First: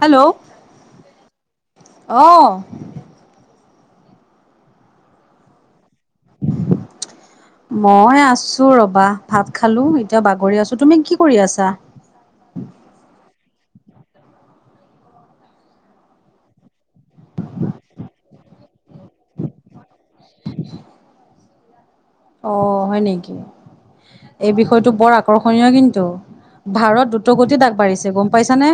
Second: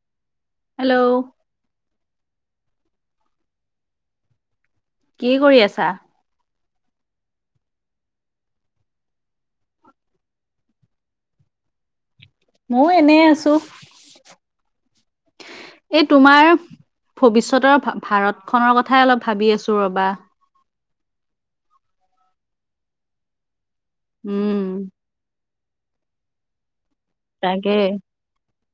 Hello hello অহ। কি কৰি আছা? মই আছো ৰবা ভাত খালোঁ, এতিয়া বাগৰি আছোঁ। তুমি কি কৰি আছা? মইও এনেই আছোঁ। এই তোমাৰ ভৱিষ্যতৰ ভা-ভাৰতখনৰ কথাই অলপ ভাবি আছোঁ ৰবা। অ' হয় নেকি এই উম, বিষয়টো বৰ আকৰ্ষণীয় কিন্তু, ভাৰত দু দ্ৰুটগতিত তাকে। আগবাঢ়িছে গম পাইছা নে?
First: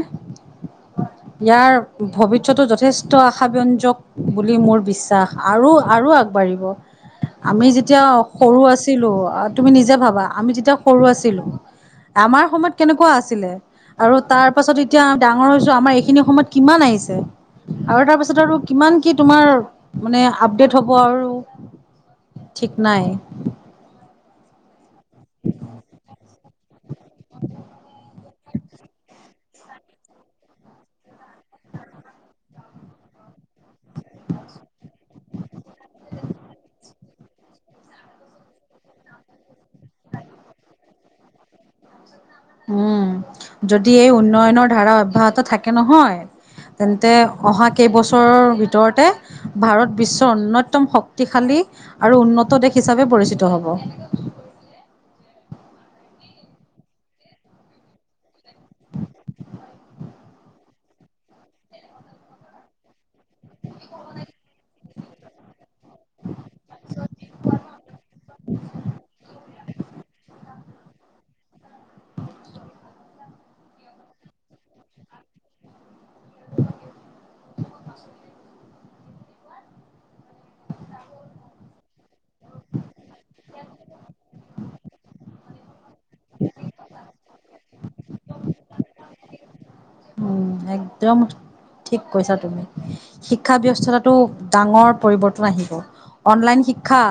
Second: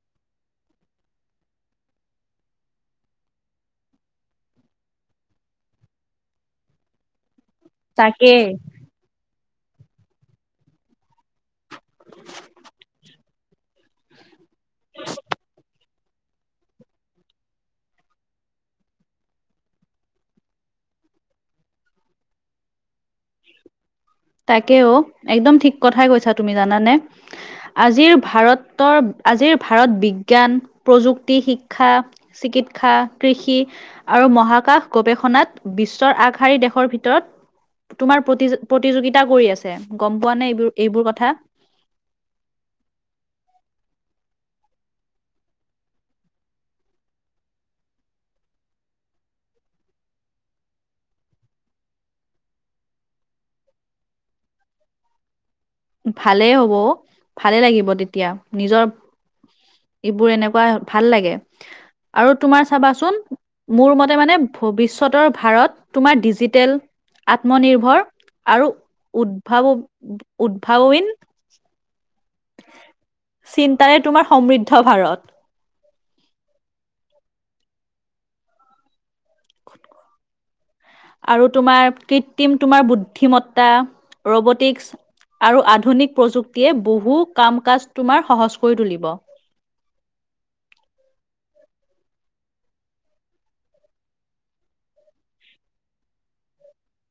[inaudible] ইয়াৰ ভৱিষ্যতো যথেষ্ট আশাব্যঞ্জক বুলি মোৰ বিশ্বাস আৰু আৰু আগবাঢ়িব। আমি যেতিয়া সৰু আছিলোঁ আ তুমি নিজে ভাবা আমি যেতিয়া সৰু আছিলোঁ আমাৰ সময়ত কেনেকুৱা আছিলে? আৰু তাৰপাছত এতিয়া ডাঙৰ হৈছো আমাৰ এইখিনি সময়ত কিমান আহিছে। আৰু তাৰপিছত আৰু কিমান কি তোমাৰ মানে আপডেট হ'ব আৰু ঠিক নাই। তাকেই অ, একদম ঠিক কথাই কৈছা তুমি জানানে? আজিৰ ভাৰতৰ আজিৰ ভাৰত বিজ্ঞান প্ৰযুক্তি শিক্ষা চিকিৎসা, কৃষি আৰু মহাকাশ গৱেষণাত বিশ্বৰ আগশাৰী দেশৰ ভিতৰত তোমাৰ প্ৰতিযো প্ৰতি প্ৰতিযোগিতা কৰি আছে, গম পোৱা নে এইবো এইবোৰ কথা? উম, যদি এই উন্নয়নৰ ধাৰা অব্যাহত থাকে নহয় তেন্তে অহা কেইবছৰৰ ভিতৰতে ভাৰত বিশ্বৰ অন্যয়তম শক্তিশালী আৰু উন্নত দেশ হিচাপে পৰিচিত হ'ব। ভালেই হ'ব অ, ভালে লাগিব তেতিয়া নিজৰ এইবোৰ এনেকুৱা ভাল লাগে। আৰু তোমাৰ চাবাচোন মোৰ মতে মানে ভৱিষ্যতৰ ভাৰত তোমাৰ ডিজিটেল আত্মনিৰ্ভৰ আৰু উদ উদ্ভাৱ উদ্ভাৱীন চিন্তাৰে তোমাৰ সমৃদ্ধ ভাৰত। [unintelligible] আৰু তোমাৰ কিত কৃত্ৰিম তোমাৰ বুদ্ধিমত্তা, ৰবটিক আৰু আধুনিক প্ৰযুক্তিয়ে বহু কাম-কাজ তোমাৰ সহজ কৰি তুলিব। উম, একদম ঠিক কৈছা তুমি। শিক্ষা ব্যবস্থাটো ডাঙৰ পৰিৱৰ্তন আহিব। অনলাইন শিক্ষা,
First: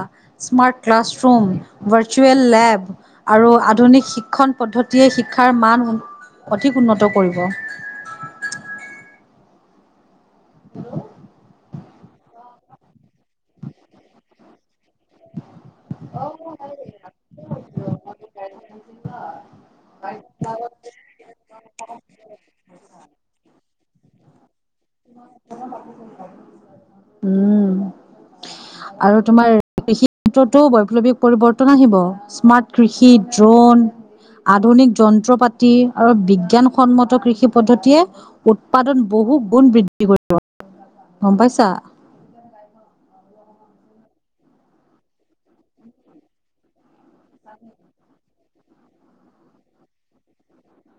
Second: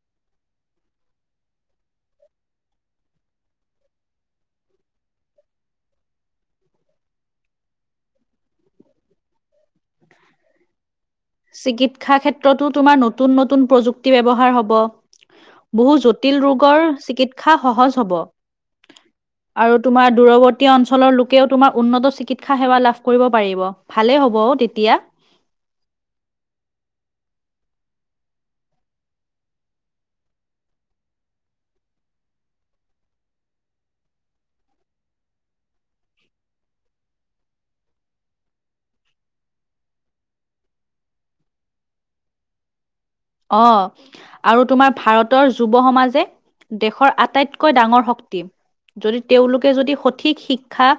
স্মাৰ্ট ক্লাছৰুম, ভাৰ্চুুৱেল লেব। আধুনিক শিক্ষণ পদ্ধতিয়ে, শিক্ষাৰ মান অধিক উন্নত কৰিব। হেল্ল, চিকিৎসা ক্ষেত্ৰতো তোমাৰ নতুন, নতুন প্ৰযুক্তি ব্যৱহাৰ হ'ব। বহুত জটিল ৰোগৰ, চিকিৎসা সহজ হ'ব। আৰু তোমাৰ দূৰৱৰ্তী অঞ্চলৰ লোকেও তোমাৰ উন্নত চিকিৎসা সেৱা লাভ কৰিব পাৰিব। ভালেই হ'ব অ, তেতিয়া। উম, আৰু তোমাৰ কৃষি ক্ষেত্ৰতো, বৈপ্লৱিক পৰিৱৰ্তন আহিব। স্মাৰ্ট কৃষি, ড্ৰোন আধুনিক যন্ত্ৰ পাতি আৰু বিজ্ঞানসন্মত কৃষি পদ্ধতিয়ে উৎপাদন বহু গুণ বৃদ্ধি কৰিব, গম পাইছা? অ, আৰু তোমাৰ ভাৰতৰ যুৱ সমাজে দেশৰ আ আটাইতকৈ ডাঙৰ শক্তি, যদি তেওঁলোকে যদি সঠিক শিক্ষা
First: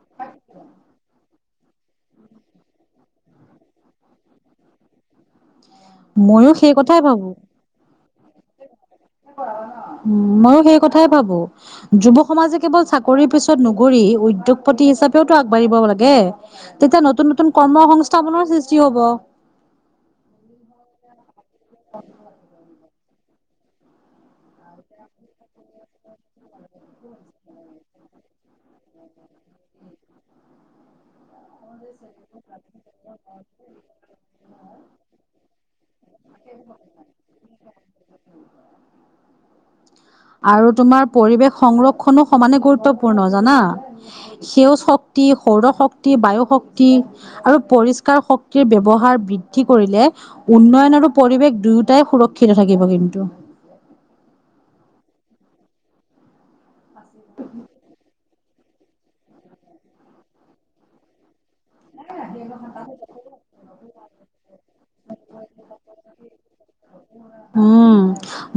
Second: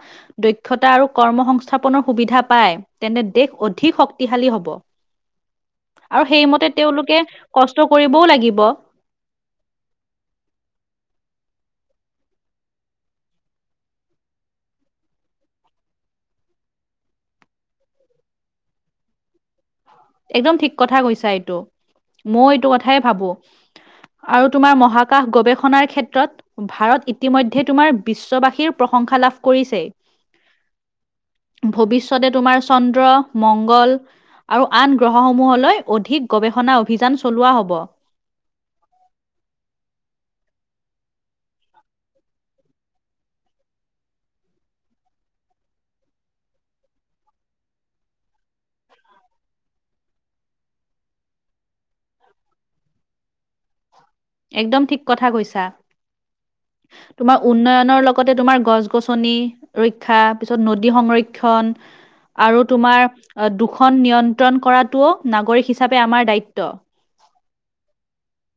দক্ষতা আৰু কৰ্ম সংস্থাপনৰ সুবিধা পায়, তেন্তে দেশ অধিক শক্তিশালী হ'ব। আৰু ময়ো সেইমতে সেই কথাই তেওঁলোকে ভাবো। কষ্ট কৰিবও লাগিব। উম, ময়ো সেই কথাই ভাবো। যুৱ সমাজে কেবল চাকৰিৰ পিছত নুঘুৰি, উদ্যোগপতি হিচাপেওতো আগবাঢ়িব লাগে। তেতিয়া নতুন, নতুন কৰ্ম সংস্থাপনৰ সৃষ্টি হ'ব। একদম ঠিক কথা কৈছা এইটো, মই এইটো কথাই ভাবো। আৰু তোমাৰ মহাকাশ গৱেষণাৰ ক্ষেত্ৰ ক্ষেত্ৰত, ভাৰত ইতিমধ্যে তোমাৰ বিশ্ববাসীৰ প্ৰশংসা লাভ কৰিছে। ভৱিষ্যতে তোমাৰ চন্দ্ৰ, মংগল। আৰু আন গ্ৰহসমূহলৈ অধিক গৱেষণা অভিযান চলোৱা হ'ব। আৰু তোমাৰ পৰিৱেশ সংৰক্ষণো, সমানে গুৰুত্বপূৰ্ণ জানা। সেউজ শক্তি, সৌৰ শক্তি, বায়ু শক্তি। আৰু পৰিস্কাৰ শক্তিৰ ব্যৱহাৰ বৃদ্ধি কৰিলে। উন্নয়ন আৰু পৰিৱেশৰ দুয়োটাই সুৰক্ষিত থাকিব কিন্তু। একদম ঠিক কথা কৈছা। তোমাৰ উন্নয়নৰ লগতে তোমাৰ গছ-গছনি। ৰক্ষা, পিছত নদীৰ সংৰক্ষণ। আৰু তোমাৰ দুখন নিয়ন্ত্ৰণ কৰাটোও, নাগৰিক হিচাপে আমাৰ দায়িত্ব। উম,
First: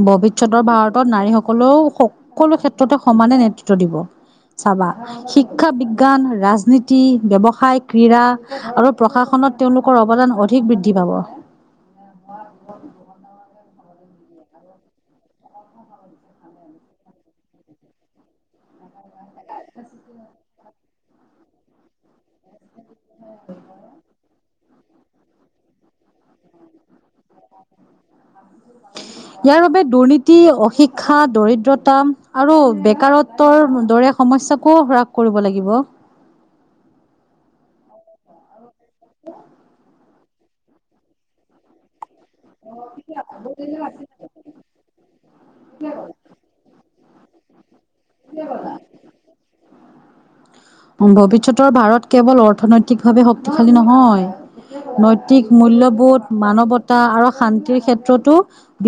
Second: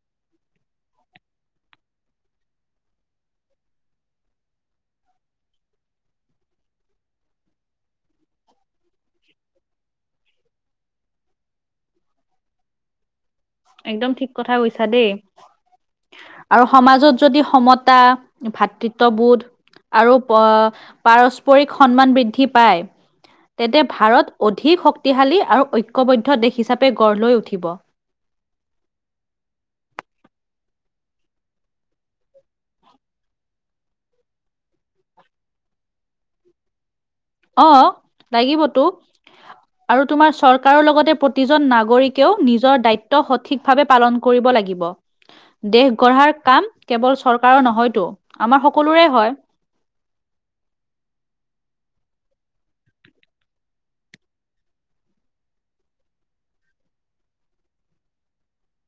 ভৱিষ্যতৰ ভাৰতত নাৰীসকলেও, সকলো ক্ষেত্ৰতে সমানে নেতৃত্ব দিব। চাবা। শিক্ষা, বিজ্ঞান ৰাজনীতি ব্যৱসায় ক্ৰীড়া আৰু প্ৰশাসনত তেওঁলোকৰ অৱদান অধিক বৃদ্ধি পাব। একদম ঠিক কথা কৈছা দেই। আৰু সমাজত যদি সমতা, ভাতৃত্ববোধ আৰু প পাৰস্পৰিক সন্মান বৃদ্ধি পায় তেন্তে ভাৰত অধিক শক্তিশালী আৰু ঐক্যবদ্ধ দেশ হিচাপে গঢ় লৈ উঠিব। [inaudible] ইয়াৰ বাবে দুৰ্নীতি অহিংসা দৰিদ্ৰতা আৰু বেকাৰত্বৰ দৰে সমস্যাকো হ্ৰাস কৰিব লাগিব। অ লাগিবতো আৰু তোমাৰ চৰকাৰৰ লগতে প্ৰতিজন নাগৰিক কেও নিজৰ দায়িত্ব সঠিকভাৱে পালন কৰিব লাগিব দেশ গঢ়াৰ কাম কেৱল চৰকাৰৰ নহয়। তো আমাৰ সকলোৰে হয় ভৱিষ্যতৰ ভাৰত কেৱল অৰ্থনৈতিক ভাৱে শক্তিশালী নহয় নৈতিক মূল্যবোধ মানৱতা আৰু শান্তিৰ ক্ষেত্ৰতো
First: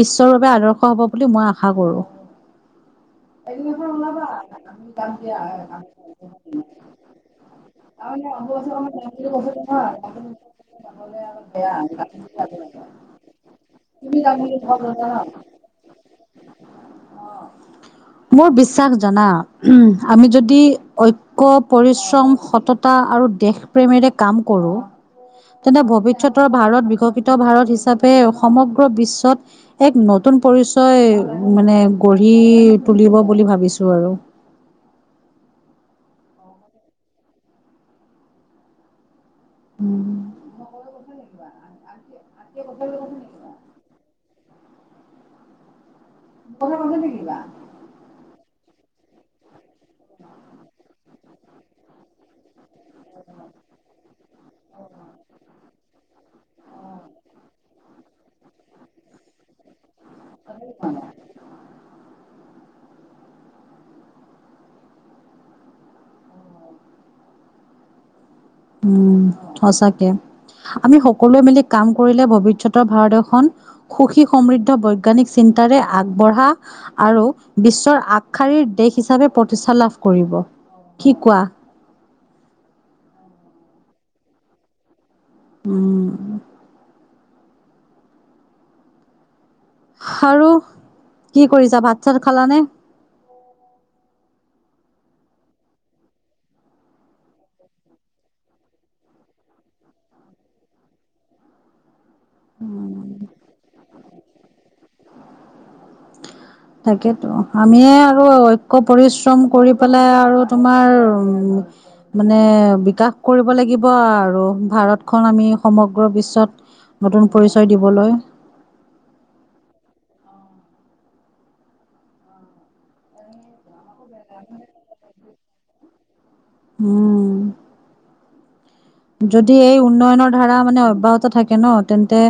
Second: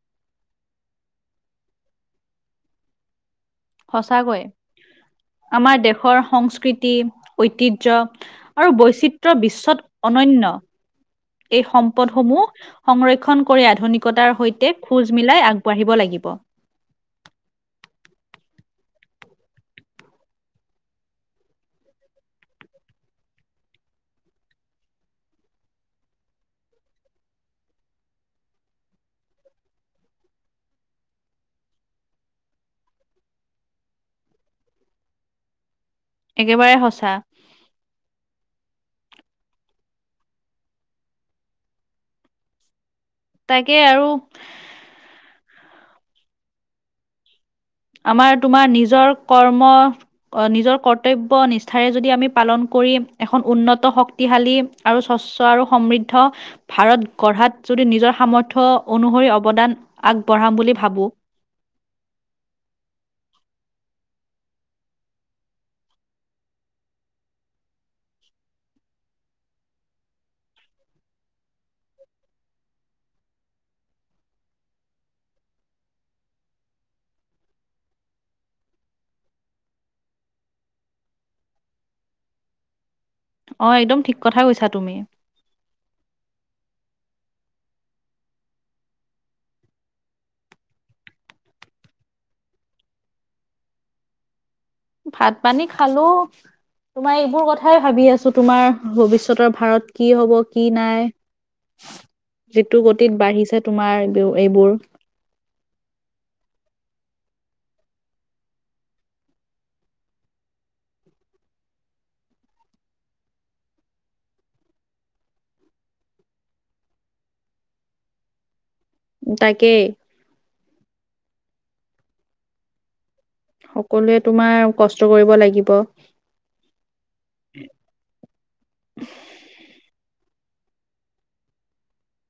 বিশ্বৰ বাবে আদৰ্শ হব বুলি মই আশা কৰো। সঁচাকৈ আমাৰ দেশৰ সংস্কৃতি ঐতি হ্য আৰু বৈচিত্ৰ বিশ্বত অনন্য এই সম্পদসমূহ সংৰক্ষণ কৰি আধুনিকতাৰ সৈতে খোজ মিলাই আগবাঢ়িব লাগিব। মোৰ বিশ্বাস জনা আমি যদি ঐক্য পৰিশ্ৰম স ততা আৰু দেশ প্ৰেমেৰে কাম কৰো তেনে ভৱিষ্যতৰ ভাৰত বিকশিত ভাৰত হিচাপে সমগ্ৰ বিশ্বত এক নতুন পৰিচয় মানে গঢ়ি তুলিব বুলি ভাবিছো আৰু। একেবাৰে সঁচা উম বানান আনচি আন এই কথাটোকে কৈছে নেকি। তাকে আৰু। মোৰ কথা কৈছে নেকি কিবা? আমাৰ তোমাৰ নিজৰ কৰ্ম নিজৰ কৰ্তব্য নিষ্ঠাৰে যদি আমি পালন কৰি এখন উন্নত শ ক্তিশালী আৰু স্বচ্ছ আৰু সমৃদ্ধ ভাৰত গঢ়াত যদি নিজৰ সামৰ্থ্য অনুসৰি অৱদান আগবঢ়াম বুলি ভাবো। উম সঁচাকে আমি সকলোৱে মিলি কাম কৰিলে ভৱিষ্যতৰ ভাৰত এখন সুখী সমৃদ্ধ বৈজ্ঞানিক চিন্তাৰে আগবঢ়া আৰু বিশ্বৰ আগশাৰীৰ দেশ হিচাপে প্ৰতিষ্ঠা লাভ কৰিব কি কোৱা অ একদম ঠিক কথাই কৈছা তুমি। উম আৰু কি কৰিছা ভাত চাত খালানে? ভাত পানী খালো। তোমাৰ এইবোৰ কথাই ভাবি আছো তোমাৰ ভৱিষ্যতৰ ভাৰত কি হব কি নাই যিটো গতিত বাঢ়িছে তোমাৰ ব এইবোৰ [inaudible] তাকেতো আমিয়ে আৰু ঐক্য পৰিশ্ৰম কৰি পেলাই আৰু তোমাৰ উ মানে বিকাশ কৰিব লাগিব আৰু ভাৰতখন আমি সমগ্ৰ বিশ্বত নতুন পৰিচয় দিবলৈ তাকে কলে তোমাৰ কষ্ট কৰিব লাগিব। উম। যদি এই উন্নয়নৰ ধাৰা মানে অব্যাহত থাকে ন। তেন্তে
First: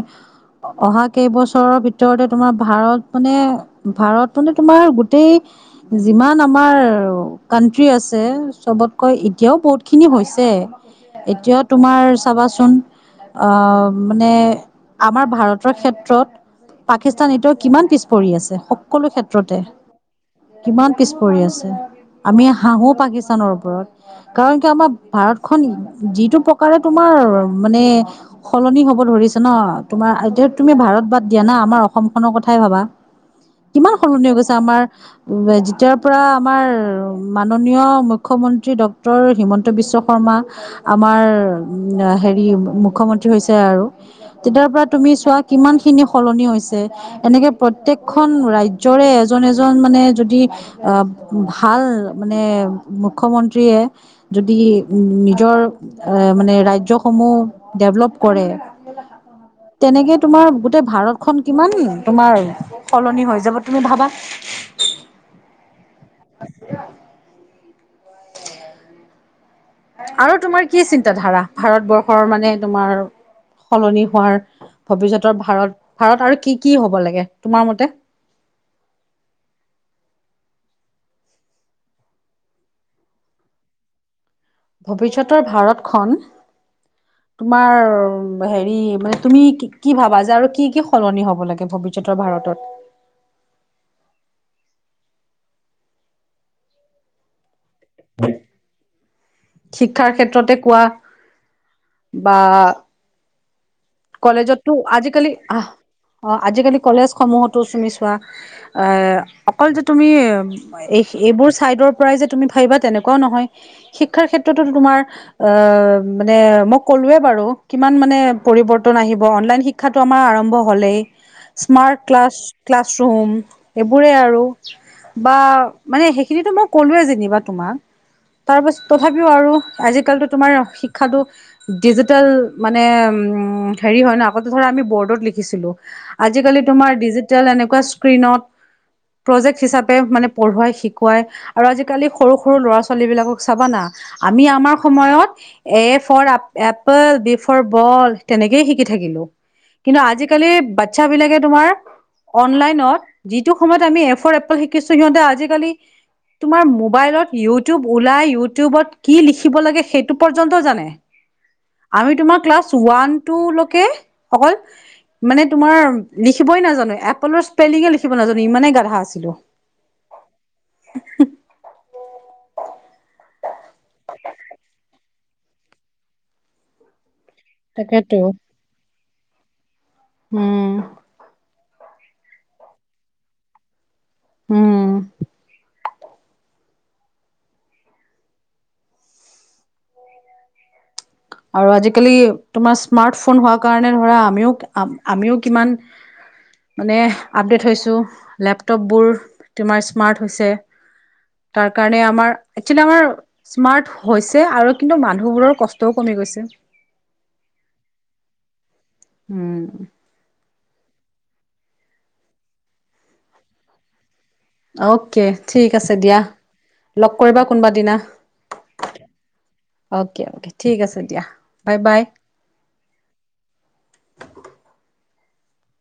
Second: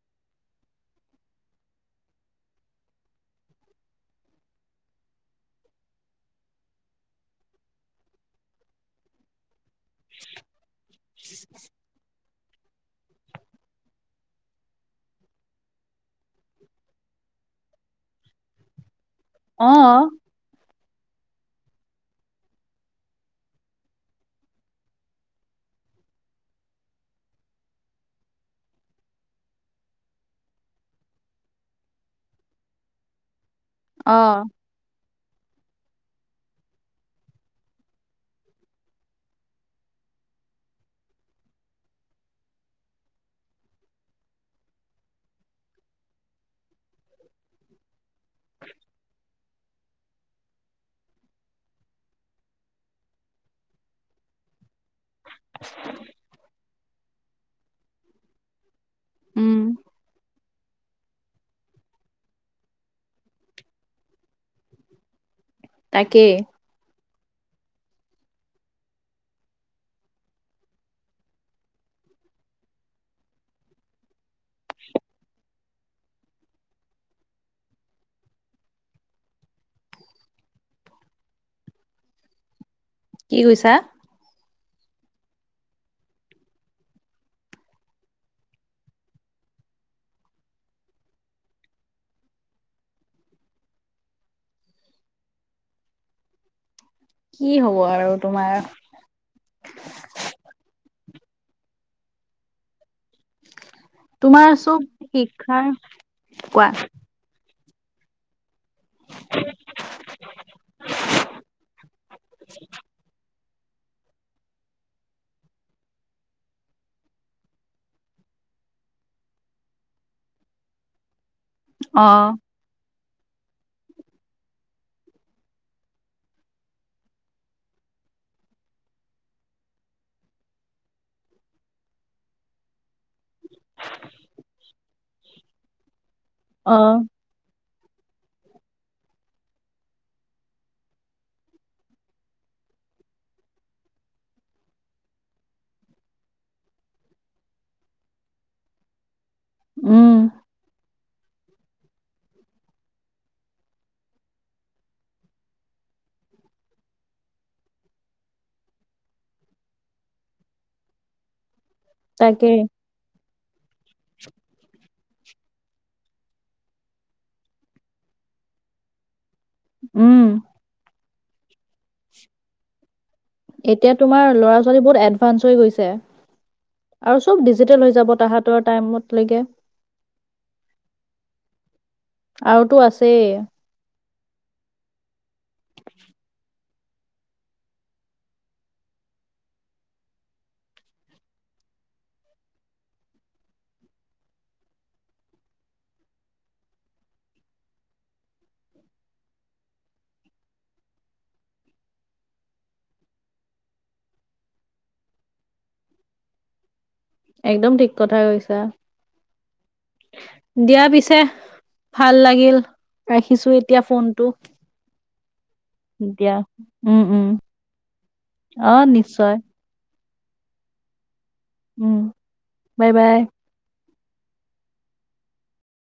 অহা কেইবছৰৰ ভিতৰতে তোমাৰ ভাৰত মানে ভাৰত মানে তোমাৰ গোটেই যিমান আমাৰ কানট্ৰি আছে চবতকৈ এতিয়াও বহুত খিনি হৈছে। এতিয়াও তোমাৰ চাবাচোন আহ' মানে আমাৰ ভাৰতৰ ক্ষেত্ৰত পাকিস্তান এতিয়াও কিমান পিছ পৰি আছে সকলো ক্ষেত্ৰতে। অ কিমান পিছ পৰি আছে আমি হাহো পাকিস্তানৰ ওপৰত। কাৰণ কি আমাৰ ভাৰতখন যিটো প্ৰকাৰে তোমাৰ মানে সলনি হ'ব ধৰিছে ন, তোমাৰ এতিয়া তুমি ভাৰত বাদ দিয়া না আমাৰ অসমখনৰ কথাই ভাবা। [inaudible] কিমান অ সলনি হৈ গৈছে আমাৰ। যেতিয়াৰ পৰা আমাৰ মাননীয় মুখ্যমন্ত্ৰী ডক্তৰ হিমন্ত বিশ্ব শৰ্মা আমাৰ হেৰি মুখ্যমন্ত্ৰী হৈছে আৰু। তেতিয়াৰ পৰা তুমি চোৱা কিমান খিনি সলনি হৈছে। এনেকে প্ৰত্যেকখন ৰাজ্যৰে এজন এজন মানে যদি আহ' ভাল মানে মুখ্যমন্ত্ৰীয়ে যদি নিজৰ এ মানে ৰাজ্যসমূহ ডেভলপ কৰে। উম তেনেকে তোমাৰ তে ভাৰতখন কিমান তোমাৰ সলনি হৈ যাব। তুমি ভাবা? তাকেই! আৰু তোমাৰ কি চিন্তা ধাৰা ভাৰতবৰ্ষৰ মানে তোমাৰ সলনি হোৱাৰ ভৱিষ্যতৰ ভাৰত ভাৰত আৰু কি কি হব লাগে তোমাৰ মতে? কি কৈছা? ভৱিষ্যতৰ ভাৰতখন [inaudible] তোমাৰ হেৰি মানে তুমি কি ভাবা যে আৰু কি কি সলনি হ'ব লাগে ভৱিষ্যতৰ ভাৰতত? কি হ'ব আৰু তোমাৰ শিক্ষাৰ ক্ষেত্ৰতে কোৱা বা তোমাৰ কলেজতটো চব আজিকালি শিক্ষাৰ অ' কোৱা আজিকালি কলেজ সমূহত [unintelligible] চোৱা। আহ' অকল যে তুমি এই-এইবোৰ ছাইডৰ পৰাই যে তুমি ভাবিবা তেনেকুৱাও নহয়। শিক্ষাৰ ক্ষেত্ৰতোটো তোমাৰ অ' মানে মই ক'লোয়ে বাৰু কিমান মানে পৰিৱৰ্তন আহিব। অনলাইন শি শিক্ষাটো আমাৰ আৰম্ভ হ'লেই। [inaudible] স্মাৰ্ট অ ক্লাছ, ক্লাছৰুম এইবোৰে আৰু। বা মানে সেইখিনিটো মই ক'লোয়ে যেনিবা তোমাক। তাৰপাছ তথাপিও আৰু আজিকালিতো তোমাৰ শিক্ষাটো ডিজিটেল মানে উম' হেৰি হয় ন, আগতে ধৰা আমি বৰ্ডত লিখিছিলো। আজিকালি অ তোমাৰ ডিজিটেল এনেকুৱা স্ক্ৰিণত প্ৰজেক্ট হিচাপে মানে পঢ়ুৱাই, শিকুৱাই আৰু আজিকালি সৰু সৰু ল'ৰা-ছোৱালী বিলাকক চাবানা, আমি আমাৰ সময়ত A for apple B for ball তেনেকেই শিকি থাকিলো। কিন্তু উম আজিকালি বাচ্ছাবিলাকে তোমাৰ অনলাইনত, যিটো সময়ত আমি এ ফৰ এপল শিকিছো সিহঁতে আজিকালি তোমাৰ মোবাইলত ইউটিউব ওলাই ইউটিউবত কি লিখিব সেই পৰ্যন্ত জানে, আমি তোমাৰ তাকেই ক্লাছ ওৱান টোলৈকে অকল মানে তোমাৰ লিখিবই নাজানো, এপলৰ স্পেলিঙে লিখিব নাজানো ইমানেই গাধা আছিলো। উম। [unintelligible] এতিয়া তোমাৰ ল'ৰা-ছোৱালী বহুত এডভান্স হৈ গৈছে। আৰু সব ডিজিটেল হৈ যাব তাকেতো। তাহঁতৰ টাইমতলৈকে। হুম। আৰু তো আছে। হুম। আৰু আজিকালি তোমাৰ স্মাৰ্ট ফোন হোৱা কাৰণে ধৰা আমিও আমিও কিমান মানে আপডেট হৈছো লেপটপবোৰ তোমাৰ স্মাৰ্ট হৈছে। তাৰ কাৰণে আমাৰ একছুৱালী আমাৰ স্মাৰ্ট হৈছে আৰু কিন্তু মানুহবোৰৰ কষ্ট টও কমি গৈছে। একদম ঠিক কথাই কৈছা। উম। দিয়া পিছে, ভাল লাগিল ৰাখিছো এতিয়া ফোনটো। অকে, ঠিক আছে দিয়া, উম লগ উম কৰিবা কোনবা দিনা। অ নিশ্চয়। অকে ঠিক আছে দিয়া, বাই উম বাই। Bye bye.